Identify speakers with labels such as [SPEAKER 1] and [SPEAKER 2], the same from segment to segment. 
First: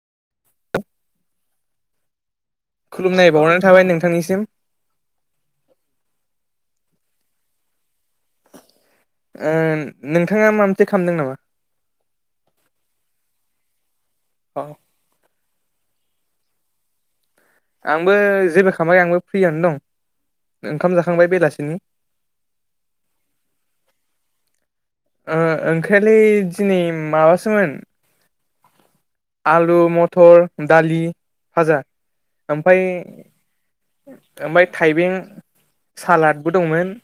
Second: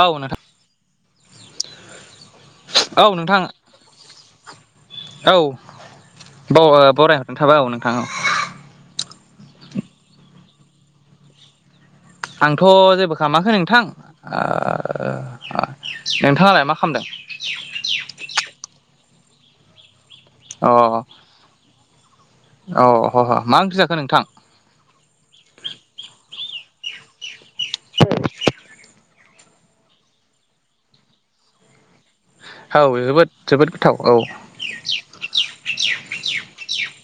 [SPEAKER 1] औ नोंथां। औ
[SPEAKER 2] खुलुमनाय
[SPEAKER 1] नोंथां
[SPEAKER 2] बावनानै थाबाय नोंथांनिसिम
[SPEAKER 1] औ। ब ओ बराय हरनाय थाबाय औ नोंथां औ
[SPEAKER 2] ओ नोंथाङा मा मोनसे खालामदों नामा?
[SPEAKER 1] आंथ' जेबो खालामाखै नोंथां
[SPEAKER 2] अ
[SPEAKER 1] नोंथाङालाय मा खामदों?
[SPEAKER 2] आंबो जेबो खामाखै आंबो फ्रियानो दं ओंखाम जाखांबाय बेलासिनि
[SPEAKER 1] अ ह ह मा ओंख्रि जाखो नोंथां?
[SPEAKER 2] ओ ओंख्रियालै दिनै माबासोमोन आलु मथर दालि भाजा
[SPEAKER 1] औ
[SPEAKER 2] ओमफाय
[SPEAKER 1] जोबोद जोबोद गोथाव औ
[SPEAKER 2] ओमफाय थाइबें सालादबो दंमोन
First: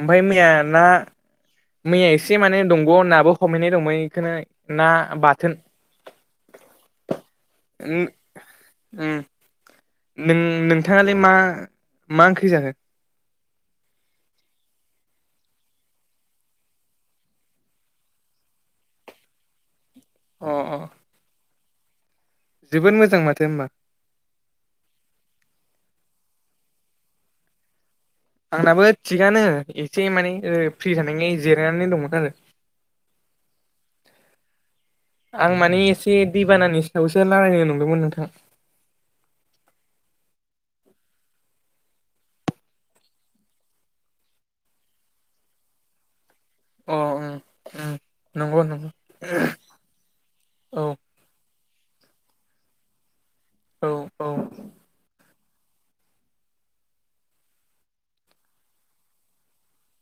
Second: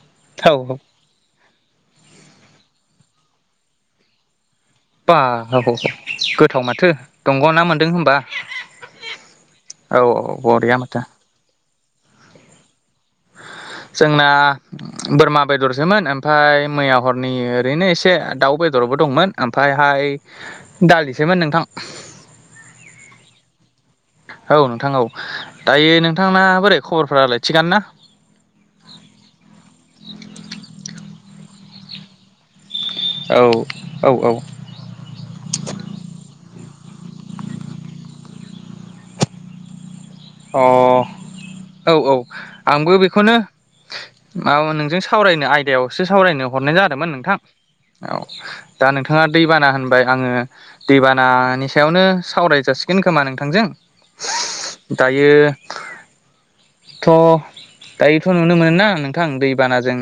[SPEAKER 2] ओमफ्राय
[SPEAKER 1] औ
[SPEAKER 2] मैया
[SPEAKER 1] औ
[SPEAKER 2] ना मैया एसे माने दंग'आव नाबो हमहैनाय दंमोन एखोनो
[SPEAKER 1] बा हौ हौ गोथाव माथो दंग' ना मोनदों होमबा?
[SPEAKER 2] ओम नों नोंथाङालाय मा मा ओंख्रि जाखो?
[SPEAKER 1] जोंना बोरमा बेदरसोमोन ओमफाय मैया हरनि ओरैनो एसे दाउ बे दरबो दंमोन ओमफायहाय
[SPEAKER 2] अ अ
[SPEAKER 1] दालिसोमोन नोंथां।
[SPEAKER 2] जोबोद मोजां माथो होमबा।
[SPEAKER 1] औ नोंथां औ दायो नोंथांना बोरै खबरफोरालाय थिगानो ना?
[SPEAKER 2] आंनाबो थिगानो एसे माने ओ फ्रि जानानै जिरायनानै दंमोन आरो।
[SPEAKER 1] औ औ औ
[SPEAKER 2] आं माने एसे दैबानानि सायावसो रायलायनो नंदोंमोन नोंथां।
[SPEAKER 1] अ औ औ आंबो बेखौनो माबा नोंजों सावरायनो आयदायावसो सावरायनो हरनाय
[SPEAKER 2] अ
[SPEAKER 1] जादोंमोन
[SPEAKER 2] ओं
[SPEAKER 1] नोंथां।
[SPEAKER 2] ओम
[SPEAKER 1] औ
[SPEAKER 2] नंगौ
[SPEAKER 1] दा
[SPEAKER 2] नंगौ
[SPEAKER 1] नोंथाङा दैबाना होनबाय आङो
[SPEAKER 2] औ
[SPEAKER 1] दैबानानि सायावनो सावराय जासिगोन खोमा नोंथां।
[SPEAKER 2] औ औ
[SPEAKER 1] बियो थ' दायोथ' नुनो मोनो ना नोंथां दैबानाजों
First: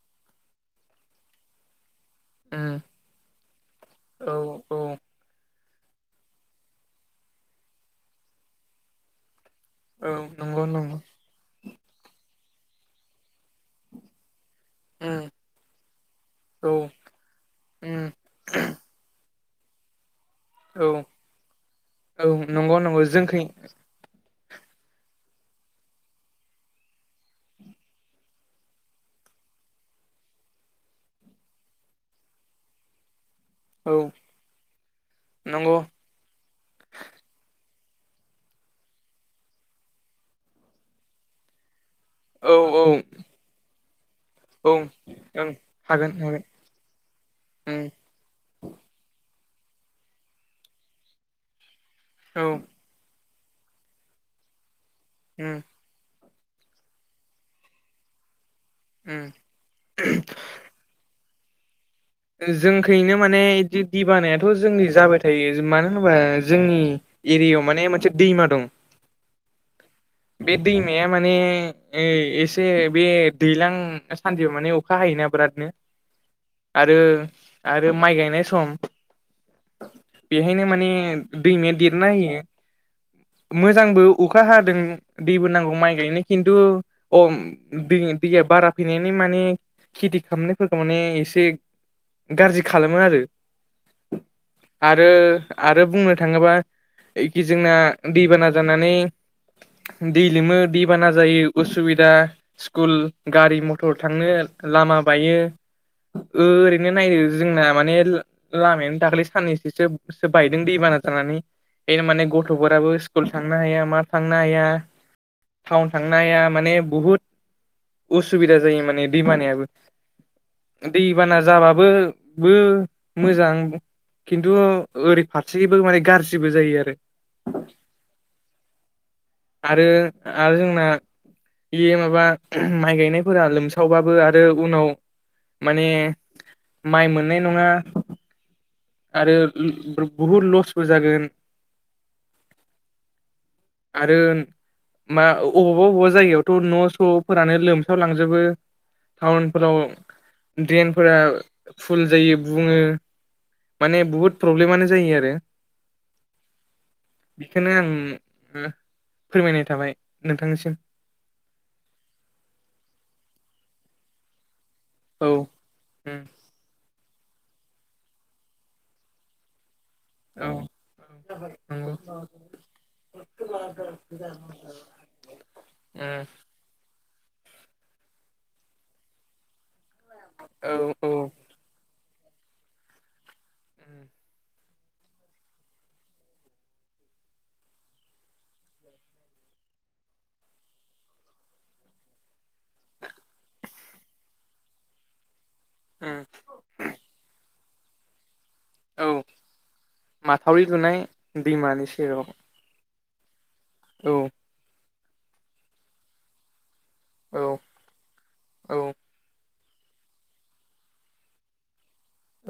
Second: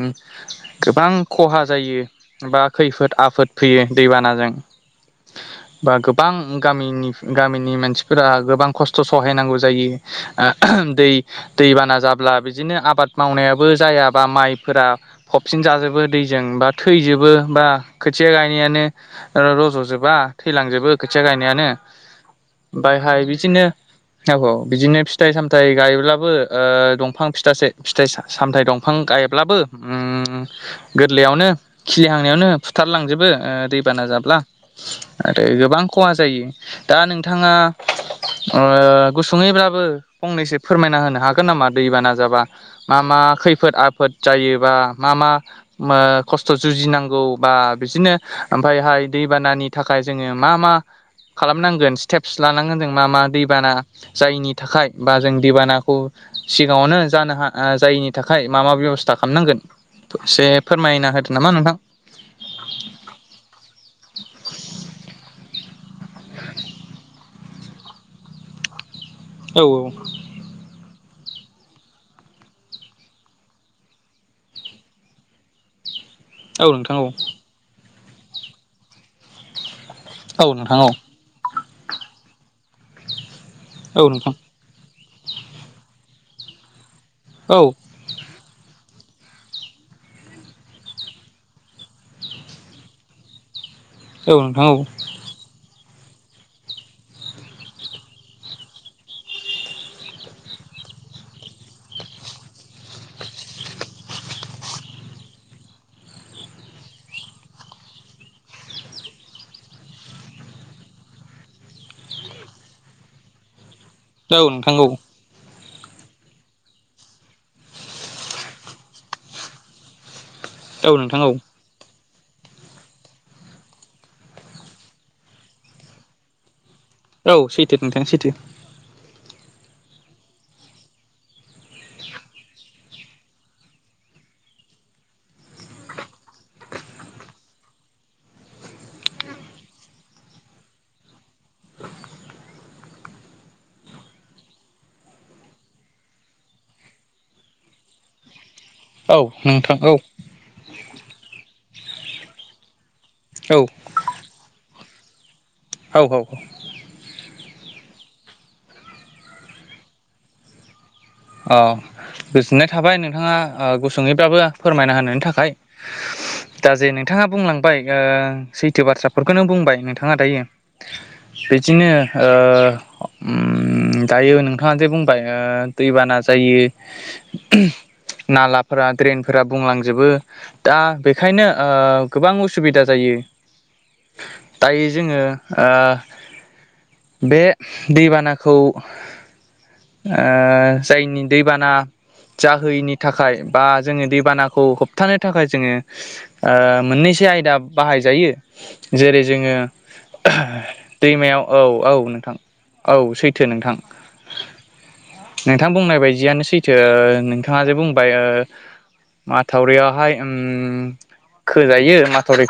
[SPEAKER 1] गोबां खहा जायो। बा खैफोद आफोद फैयो
[SPEAKER 2] औ
[SPEAKER 1] दैबानाजों।
[SPEAKER 2] औ
[SPEAKER 1] बा गोबां गामिनि गामिनि मानसिफोरा गोबां खस्थ' सहायनांगौ जायो
[SPEAKER 2] औ
[SPEAKER 1] आ
[SPEAKER 2] नंगौ
[SPEAKER 1] आहाम
[SPEAKER 2] नंगौ
[SPEAKER 1] दै दैबाना जाब्ला बिदिनो आबाद मावनायाबो जायाबा माइ फोरा
[SPEAKER 2] ओम
[SPEAKER 1] फबसिन जाजोबो दैजों बा
[SPEAKER 2] औ
[SPEAKER 1] थैजोबो बा
[SPEAKER 2] ओम
[SPEAKER 1] खोथिया गायनायानो ओ रज'जोबा थैलांजोबो
[SPEAKER 2] औ
[SPEAKER 1] खोथिया गायनायानो
[SPEAKER 2] औ नंगौ नंगौ
[SPEAKER 1] ओमफायहाय
[SPEAKER 2] जोंखै
[SPEAKER 1] बिदिनो औ औ बिदिनो फिथाइ सामथाइ गायोब्ला बो ओ दंफां फिथासो फिथाइ सा-सामथाइ दंफां गायब्लाबो ओम गोरलै यावनो खिलिहांनायावनो फुथारलांजोबो। ओ
[SPEAKER 2] औ
[SPEAKER 1] दैबाना जाब्ला आरो
[SPEAKER 2] नंगौ
[SPEAKER 1] गोबां खहा जायो दा नोंथाङा ओ गुसुङैब्लाबो फंनैसो फोरमायना होनो हागोन नामा दै बाना जाबा
[SPEAKER 2] औ औ
[SPEAKER 1] मा मा खैफोद आफोद जायो बा
[SPEAKER 2] ओं
[SPEAKER 1] मा मा ओ
[SPEAKER 2] हागोन हागोन
[SPEAKER 1] खस्थ जु जिनांगौ बा
[SPEAKER 2] ओम
[SPEAKER 1] बिदिनो ओमफाय हाय दै बाना नि थाखाय जोङो मा मा खालामनांगोन स्टेप्स
[SPEAKER 2] औ
[SPEAKER 1] लानांगोन जों मा मा दै बाना जायिनि थाखाय बा जों
[SPEAKER 2] ओम
[SPEAKER 1] दैबानाखौ सिगाङावनो जानो हा जायैनि थाखाय मा मा बेब'स्था
[SPEAKER 2] ओम
[SPEAKER 1] खालामनांगोन एसे फोरमायना होदो नामा नोंथां?
[SPEAKER 2] जोंखैनो माने इदि दै बानायाथ' जोंनि जाबाय थायो मानो होनोबा जोंनि एरियायाव माने मानसे दैमा दं
[SPEAKER 1] औ औ
[SPEAKER 2] या माने एसे बे दैलां सानदियाव माने अखा हायोना बिरादनो।
[SPEAKER 1] औ
[SPEAKER 2] आरो
[SPEAKER 1] नोंथां औ
[SPEAKER 2] आरो माइ गायनाय सम
[SPEAKER 1] औ
[SPEAKER 2] बेहायनो
[SPEAKER 1] नोंथां
[SPEAKER 2] माने
[SPEAKER 1] औ
[SPEAKER 2] दैमाया देरना होयो मोजांबो
[SPEAKER 1] औ नोंथां
[SPEAKER 2] अखा हादों। दै बो नांगौ माइ गायनो किन्थु अ
[SPEAKER 1] औ
[SPEAKER 2] दै दैया। बारा फैनायनि माने खेथि खालामनायफोरखौ माने एसे गाज्रि खालामो आरो
[SPEAKER 1] औ नोंथां औ
[SPEAKER 2] आ आरो बुंनो थाङोबा एखि जोंना दैबाना जानानै। दै लोमो दैबाना जायो उसुबिदा स्कुल गारि मथर थांनो। लामा बायो।
[SPEAKER 1] [inaudible]
[SPEAKER 2] ओरैनो नायो जोंना माने ला-लामायानो दाखालै साननैसोसो सो बायदों दै बाना जानानै। बेनो माने गथ'फोराबो स्कुल थांनो हाया मा थांनो
[SPEAKER 1] औ
[SPEAKER 2] हाया।
[SPEAKER 1] नोंथां औ
[SPEAKER 2] टाउन थांनाया माने बुहुद असुबिदा जायो माने दैमानियाबो
[SPEAKER 1] औ नोंथां औ
[SPEAKER 2] दैबाना जाबाबो बो मोजां खिन्थु ओरै फारसेबो माने गाज्रिबो जायो आरो।
[SPEAKER 1] औ सैथो नोंथां सैथो।
[SPEAKER 2] आरो आरो जोंना। बेयो माबा माइ गायनायफोरा लोमसावबाबो आरो उनाव। माने माइ मोननाय नङा। आरो ओम बुहुद लसबो जागोन।
[SPEAKER 1] [inaudible]
[SPEAKER 2] आरो मा अबावबा अबावबा जायगायावथ' न' स'फोरानो लोमसाव लांजोबो।
[SPEAKER 1] औ नोंथां औ।
[SPEAKER 2] द्रेनफोरा फुल जायो बुङो
[SPEAKER 1] औ
[SPEAKER 2] माने बहुद प्रब्लेमानो जायो आरो।
[SPEAKER 1] औ औ।
[SPEAKER 2] बेखौनो आं फोरमायनाय थाबाय नोंथांनिसिम।
[SPEAKER 1] अ गोजोननाय थाबाय नोंथाङा ओ गुसुङैब्लाबो। फोरमायना होनो
[SPEAKER 2] औ
[SPEAKER 1] थाखाय
[SPEAKER 2] उम
[SPEAKER 1] दा जे न थाङा बुंलांबाय ओ सैथो बाथ्राफोरखौनो बुंबाय नोंथा। थाङा दायो
[SPEAKER 2] औ
[SPEAKER 1] बिदिनो
[SPEAKER 2] नंगौ
[SPEAKER 1] ओ उम दायो नोंथाङा जे बुंबाय ओ। दैबाना
[SPEAKER 2] उम
[SPEAKER 1] जायो नालाफोरा द्रेनफोरा बुंलाङो। जोबो
[SPEAKER 2] औ
[SPEAKER 1] दा
[SPEAKER 2] औ उम
[SPEAKER 1] बेखायनो ओ गोबां उसुबिदा जायो। दायो जोङो ओ बे दैबानाखौ ओ जायनि दैबाना जाहोयैनि थाखाय बा जोङो दैबानाखौ होबथानो थाखाय। जोङो
[SPEAKER 2] उम
[SPEAKER 1] ओ मोननैसो आयदा बाहायजायो।
[SPEAKER 2] औ
[SPEAKER 1] जेरै जोङो
[SPEAKER 2] माथावरि लुनाय
[SPEAKER 1] दैमायाव औ
[SPEAKER 2] दैमानि
[SPEAKER 1] औ
[SPEAKER 2] सेराव
[SPEAKER 1] नोंथां। औ सैथो नोंथां।
[SPEAKER 2] औ
[SPEAKER 1] नोंथां बुंनाय बायदियानो सैथो
[SPEAKER 2] औ
[SPEAKER 1] नोंथाङा जे बुंबाय ओ
[SPEAKER 2] औ
[SPEAKER 1] मा थावरियावहाय ओम खोजायो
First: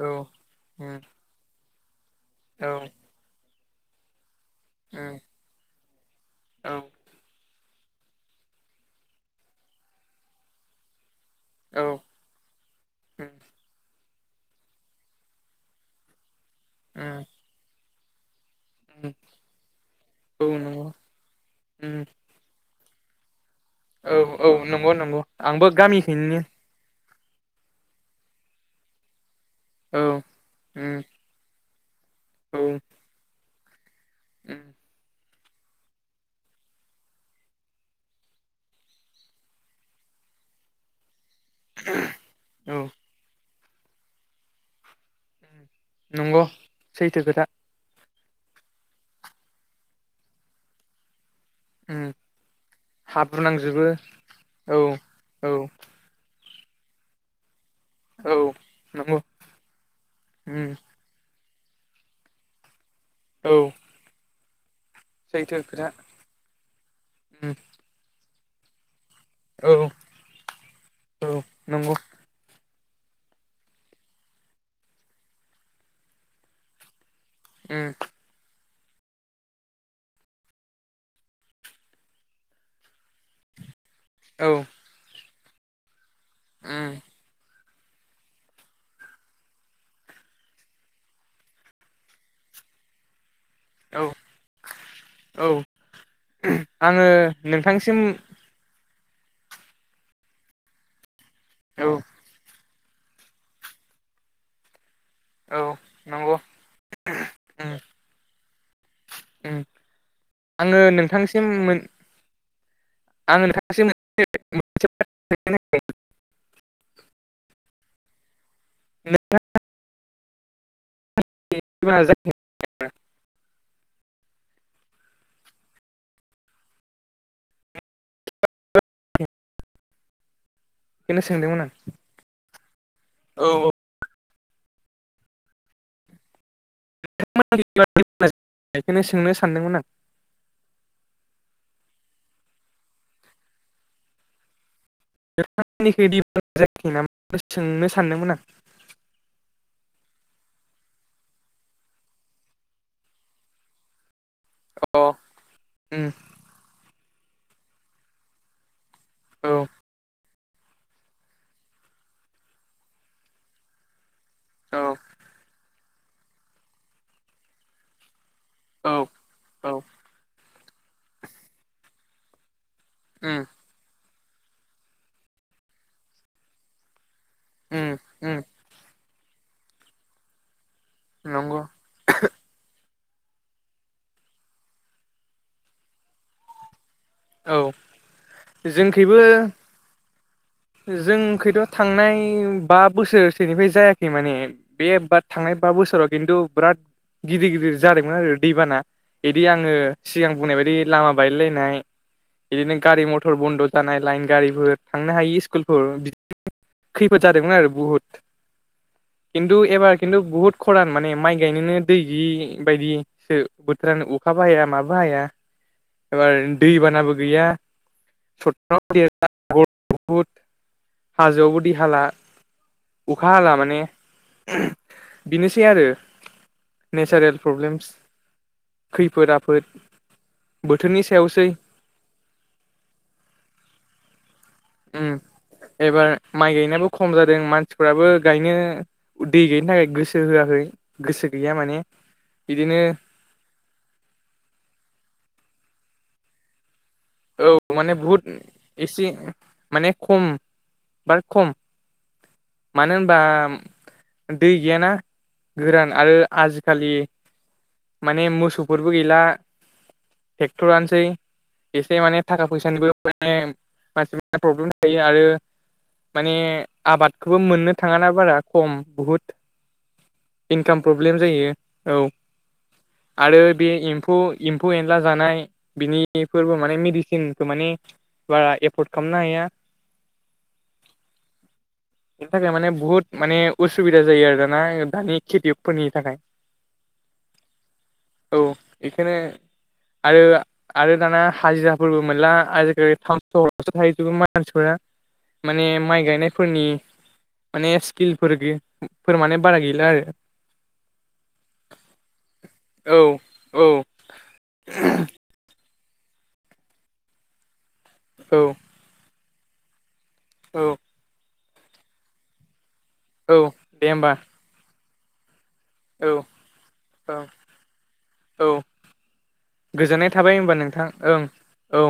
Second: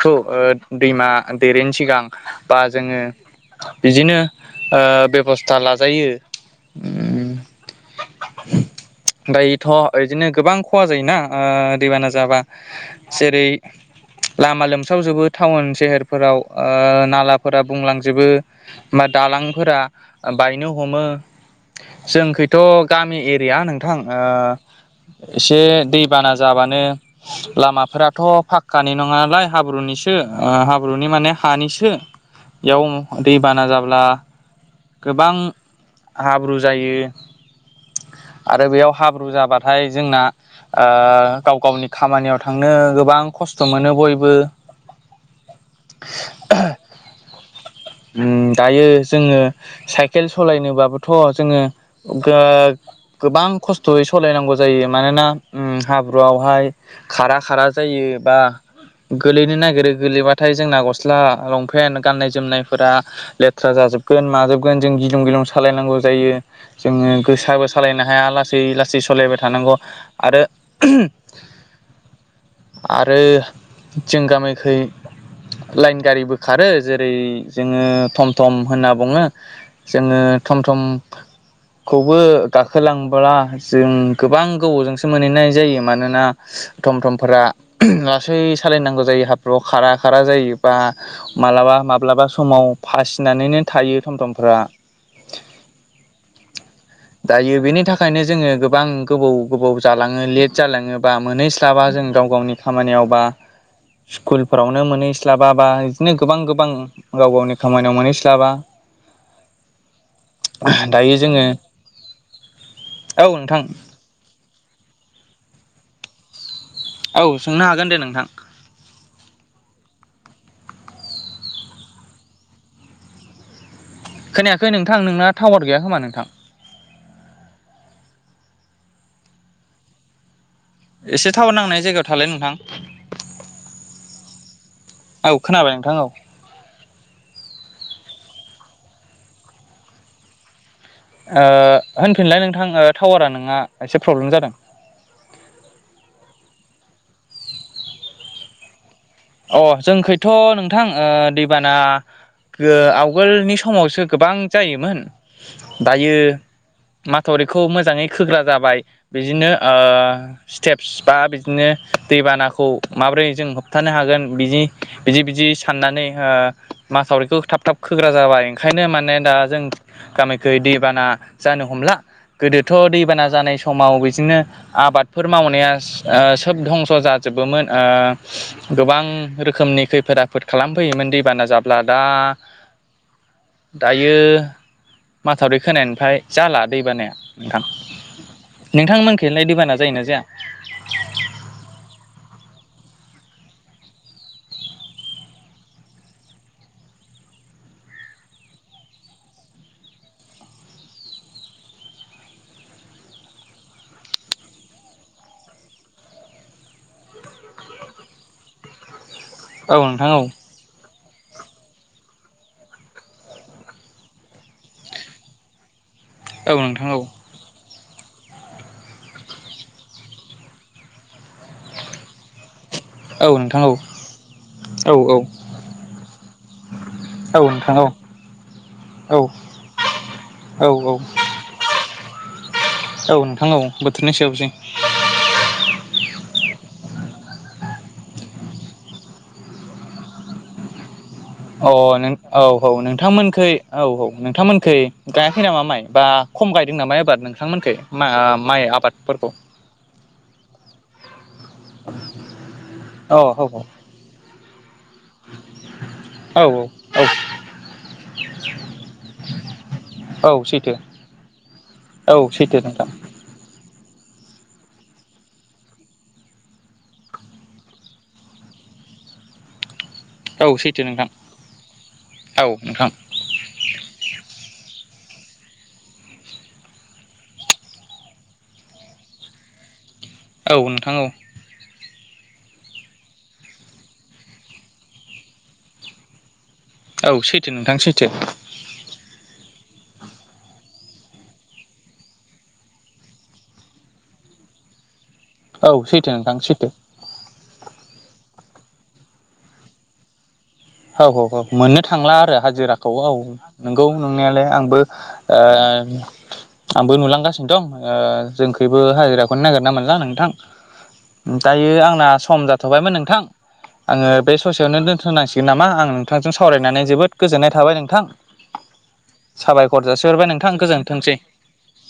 [SPEAKER 2] औ
[SPEAKER 1] ओ
[SPEAKER 2] उम
[SPEAKER 1] दैमा देरेन सिगां बा
[SPEAKER 2] औ
[SPEAKER 1] जोङो बिदिनो। ओ
[SPEAKER 2] उम
[SPEAKER 1] बेब'स्था लाजायो
[SPEAKER 2] औ
[SPEAKER 1] उम। दायोथ' इदिनो गोबां खहा जायोना। ओ
[SPEAKER 2] औ
[SPEAKER 1] दैबाना जाबा
[SPEAKER 2] उम
[SPEAKER 1] जेरै लामा लोमसावजोबो टाउन सेहेरफोराव ओ
[SPEAKER 2] उम
[SPEAKER 1] नालाफोरा बुंलांजोबो। बा
[SPEAKER 2] उम
[SPEAKER 1] दालांफोरा
[SPEAKER 2] औ
[SPEAKER 1] बायनो
[SPEAKER 2] नंगौ
[SPEAKER 1] हमो
[SPEAKER 2] उम
[SPEAKER 1] जोंखैथ' गामि एरि गैया नोंथां
[SPEAKER 2] औ औ नंगौ नंगौ
[SPEAKER 1] एसे
[SPEAKER 2] आंबो
[SPEAKER 1] दैबाना
[SPEAKER 2] गामिखैनो
[SPEAKER 1] जाबानो। लामाफोराथ' फाखक्कानि नङालाय
[SPEAKER 2] औ
[SPEAKER 1] हाब्रुनिसो ओ
[SPEAKER 2] उम
[SPEAKER 1] हाब्रुनि माने हानिसो थो
[SPEAKER 2] औ
[SPEAKER 1] इयाव
[SPEAKER 2] उम
[SPEAKER 1] दैबाना जाब्ला गोबां हाब्रु जायो। आरो बेयाव हाब्रु जाबाथाय जोंना गाव गावनि खामानियाव थांनो
[SPEAKER 2] औ
[SPEAKER 1] गोबां खस्थ' मोनो बयबो
[SPEAKER 2] नंगौ सैथो खोथा
[SPEAKER 1] उम दायो जोङो साइकेल सलायनोबाबोथ' जोङो
[SPEAKER 2] उम हाब्रु
[SPEAKER 1] गोबां
[SPEAKER 2] नांजोबो
[SPEAKER 1] खस्थ'यै सालायनांगौ
[SPEAKER 2] औ
[SPEAKER 1] जायो मानोना
[SPEAKER 2] औ
[SPEAKER 1] हाब्रुआवहाय खारा खारा जायो
[SPEAKER 2] औ
[SPEAKER 1] बा
[SPEAKER 2] नंगौ
[SPEAKER 1] गोलैनो नागिरो गोलैबाथाय
[SPEAKER 2] उम
[SPEAKER 1] जोंना गस्ला लं- फेन गाननाय जोमनायफोरा
[SPEAKER 2] औ
[SPEAKER 1] लेथ्रा जाजोबगोन माजो जों गिलुं गिलुं
[SPEAKER 2] सैथो खोथा
[SPEAKER 1] सालायनांगौ जायो जोङो
[SPEAKER 2] उम
[SPEAKER 1] गोसाबो सालायनो हाया लासै ला जे सालायबाय थानांगौ
[SPEAKER 2] औ
[SPEAKER 1] आरो
[SPEAKER 2] औ नंगौ
[SPEAKER 1] आरो जों गामिखै लाइन गारिबो खारो जेरै जोङो
[SPEAKER 2] उम
[SPEAKER 1] थम थम होनना बुङो जोङो थम थमखौबो गाखोलां फुराजों गोबां
[SPEAKER 2] औ
[SPEAKER 1] गोबावजोंसो मोनहैनाय जायो मानोना
[SPEAKER 2] उम
[SPEAKER 1] थम थमफोरा लासै सालायनांगौ जायो हाब्रुआव खारा खारा जायो बा माब्लाबा माब्लाबा समाव फासिनानैनो थायो
[SPEAKER 2] औ
[SPEAKER 1] थम थमफ्रा
[SPEAKER 2] औ आङो
[SPEAKER 1] दायो बेनि
[SPEAKER 2] नोंथांसिम
[SPEAKER 1] थाखायनो जोङो गोबां होबौ गोबाव जालाङो लेट जालाङो बा मोनहैस्लाबा
[SPEAKER 2] औ
[SPEAKER 1] जों गाव गावनि खामानियाव बा स्कुलफोरावनो मोनहैस्लाबा
[SPEAKER 2] औ
[SPEAKER 1] बा बिदिनो
[SPEAKER 2] नंगौ
[SPEAKER 1] गोबां गोबां गाव गावनि
[SPEAKER 2] उम
[SPEAKER 1] खामानियाव मोनहैस्लाबा
[SPEAKER 2] उम आङो
[SPEAKER 1] दायो जोङो
[SPEAKER 2] नोंथांसिम मोन
[SPEAKER 1] औ
[SPEAKER 2] आङो
[SPEAKER 1] नोंथां
[SPEAKER 2] नोंथांसिम [unintelligible]
[SPEAKER 1] औ सोंनो हागोन दे नोंथां
[SPEAKER 2] [inaudible]
[SPEAKER 1] खोनायाखै नोंथां नोंना टावार गैया खोमा नोंथां एसे थावार
[SPEAKER 2] सोंदोंमोन आं
[SPEAKER 1] नांनाय जायगायाव थालाय नोंथां
[SPEAKER 2] औ
[SPEAKER 1] औ खोनाबाय नोंथां औ
[SPEAKER 2] नोंथांमोन बेखौनो सोंनो सानदोंमोन आं
[SPEAKER 1] ओ होनफिनलाय नोंथां ओ टावारा नोंङा एसे प्रब्लेम जादों
[SPEAKER 2] नोंथांनिखै दैबाना जायाखै नामा सोंनो सानदोंमोन आं
[SPEAKER 1] अ जोंखैथ' नोंथां ओ दैबाना गो आवगोलनि समावसो गोबां
[SPEAKER 2] अ
[SPEAKER 1] जायोमोन
[SPEAKER 2] उम
[SPEAKER 1] दायो माथावरिखौ मोजाङै खोग्रा जाबाय बिदिनो
[SPEAKER 2] औ
[SPEAKER 1] स्टेप्स बा बिदिनो दैबानाखौ माबोरै जों होबथानो हागोन। बिदि
[SPEAKER 2] औ
[SPEAKER 1] बिदि बिदि साननानै माथावरिखौ थाब थाब खोग्रा जाबाय खायनो
[SPEAKER 2] औ
[SPEAKER 1] माने दा जों
[SPEAKER 2] औ
[SPEAKER 1] गामिखै दैबाना जानो हमला गोदो थ' दैबाना
[SPEAKER 2] उम
[SPEAKER 1] जानाय समाव बिदिनो आबादफोर मावनाया सोब धंस' जा जोबोमोन
[SPEAKER 2] उम उम
[SPEAKER 1] गोबां रोखोमनि खैफोद आफोद खालाम फैयोमोन दैबाना
[SPEAKER 2] नंगौ
[SPEAKER 1] जाब्ला दा दायो माथावरि खोनायानिफ्राय जाला दैबानाया
[SPEAKER 2] औ
[SPEAKER 1] नोंथां नोंथांमोनखैलाय दैबाना जायोना जाया?
[SPEAKER 2] जों खैथ' थांनाय बा बोसोरसेनिफ्राय जायाखै माने बे बा थांनाय बा बोसोराव खिन्थु बिराद गिदिर गिदिर जादोंमोन आरो दैबाना बिदि आङो सिगां बुंनाय बायदि लामा बायलायलायनाय बिदिनो गारि मथर बन्द' जानाय लाइन गारिफोर थांनो हायि स्कुलफोर खैफोद जादोंमोन आरो बुहुद खिन्थु
[SPEAKER 1] औ
[SPEAKER 2] एबार
[SPEAKER 1] नोंथां
[SPEAKER 2] खिन्थु
[SPEAKER 1] औ
[SPEAKER 2] बुहुत खरान माने माइ गायनोनो दै गैयि बायदिसो बोथोरानो अखाबो हाया माबो हाया
[SPEAKER 1] [inaudible]
[SPEAKER 2] एबार
[SPEAKER 1] नोंथां औ
[SPEAKER 2] दैबानाबो गैया सटफोराव [unintelligible] देरला बुहुद बुहुद हाजो आवबोदि हाला [unintelligible]
[SPEAKER 1] औ
[SPEAKER 2] अखा हाला
[SPEAKER 1] नोंथां औ
[SPEAKER 2] माने
[SPEAKER 1] औ
[SPEAKER 2] बेनोसै आरो नेचारेल
[SPEAKER 1] औ नोंथां औ
[SPEAKER 2] प्रब्लेमस
[SPEAKER 1] औ
[SPEAKER 2] खैफोद आफोद
[SPEAKER 1] औ
[SPEAKER 2] बोथोरनि सायावसै
[SPEAKER 1] औ नोंथां औ बोथोरनि सायावसै
[SPEAKER 2] उम एबार माइ गायनायाबो खम जादों मानसिफ्राबो गायनो दै गायनो थाखाय गोसो होआखै गोसो गैया
[SPEAKER 1] अ
[SPEAKER 2] माने
[SPEAKER 1] नों औ औ
[SPEAKER 2] बिदिनो
[SPEAKER 1] नोंथांमोनखै औ औ नोंथांमोनखै गा याफै नामा माइ बा खम गाय दों नामा एबार माइ आबाद
[SPEAKER 2] औ
[SPEAKER 1] नोंथांमोनखै
[SPEAKER 2] माने
[SPEAKER 1] मा
[SPEAKER 2] बुहुद
[SPEAKER 1] माइ आबादफोरखौ
[SPEAKER 2] एबार खम मानो होनबा
[SPEAKER 1] औ औ औ
[SPEAKER 2] दै गैयाना गोरान आरो
[SPEAKER 1] औ
[SPEAKER 2] आजिखालि
[SPEAKER 1] औ
[SPEAKER 2] माने मोसौफोरबो गैला
[SPEAKER 1] औ सैथो
[SPEAKER 2] टेक्टरानोसै एसे
[SPEAKER 1] औ
[SPEAKER 2] माने थाखा
[SPEAKER 1] सैथो नोंथां
[SPEAKER 2] फैसानिबो माने मानसिफोरा प्रब्लेम थायो आरो [unintelligible] माने आबादखौबो मोननो थाङाना बारा खम बुहुत
[SPEAKER 1] औ
[SPEAKER 2] इनकाम
[SPEAKER 1] सैथो नोंथां
[SPEAKER 2] प्रब्लेम जायो, औ आरो बे एम्फौ एम्फौ एनला जानाय बिनि फोरबो माने मेडिसिनखो माने बारा एफर्द खामनो हाया।
[SPEAKER 1] औ नोंथां औ।
[SPEAKER 2] बेनि थाखाय माने बुहुत माने उसुबिदा जायो आरो दाना दानि खेथिअकफोरनि थाखाय।
[SPEAKER 1] औ सैथो नोंथां सैथो
[SPEAKER 2] औ एखोनो आरो आरो दाना हाजिराफोरबो मोनला आजिखालि थामस' हरसो मानसिफोरा [unintelligible] माने
[SPEAKER 1] औ
[SPEAKER 2] माइ
[SPEAKER 1] सैथो नोंथां
[SPEAKER 2] गायनायफोरनि
[SPEAKER 1] सैथो
[SPEAKER 2] माने स्किलफोर फोर माने बारा गैला आरो।
[SPEAKER 1] औ हौ हौ मोननो थांला आरो हाजिराखौ औ
[SPEAKER 2] औ
[SPEAKER 1] नंगौ नंनायालाय आंबो ओ आंबो नुलांगासिनो दं ओ
[SPEAKER 2] औ
[SPEAKER 1] जोंखबो हाजिराखौनो नागिरनाा मोनला नों थां
[SPEAKER 2] औ
[SPEAKER 1] दायो आंना सम जाथ'बायमोन नोंथां
[SPEAKER 2] औ दे
[SPEAKER 1] आङो
[SPEAKER 2] होमबा
[SPEAKER 1] बे ससेयावनो दोन थ'सै नामा आं
[SPEAKER 2] औ
[SPEAKER 1] नोंथांजों सावरायनानै जोबोद
[SPEAKER 2] औ
[SPEAKER 1] गोजोननाय थाबाय नोंथां।
[SPEAKER 2] औ
[SPEAKER 1] साबायखर जासि
[SPEAKER 2] गोजोननाय
[SPEAKER 1] हरबाय
[SPEAKER 2] थाबाय
[SPEAKER 1] नोंथां
[SPEAKER 2] होमबा
[SPEAKER 1] गोजोनथोंसै
[SPEAKER 2] ओं
[SPEAKER 1] ‌।
[SPEAKER 2] औ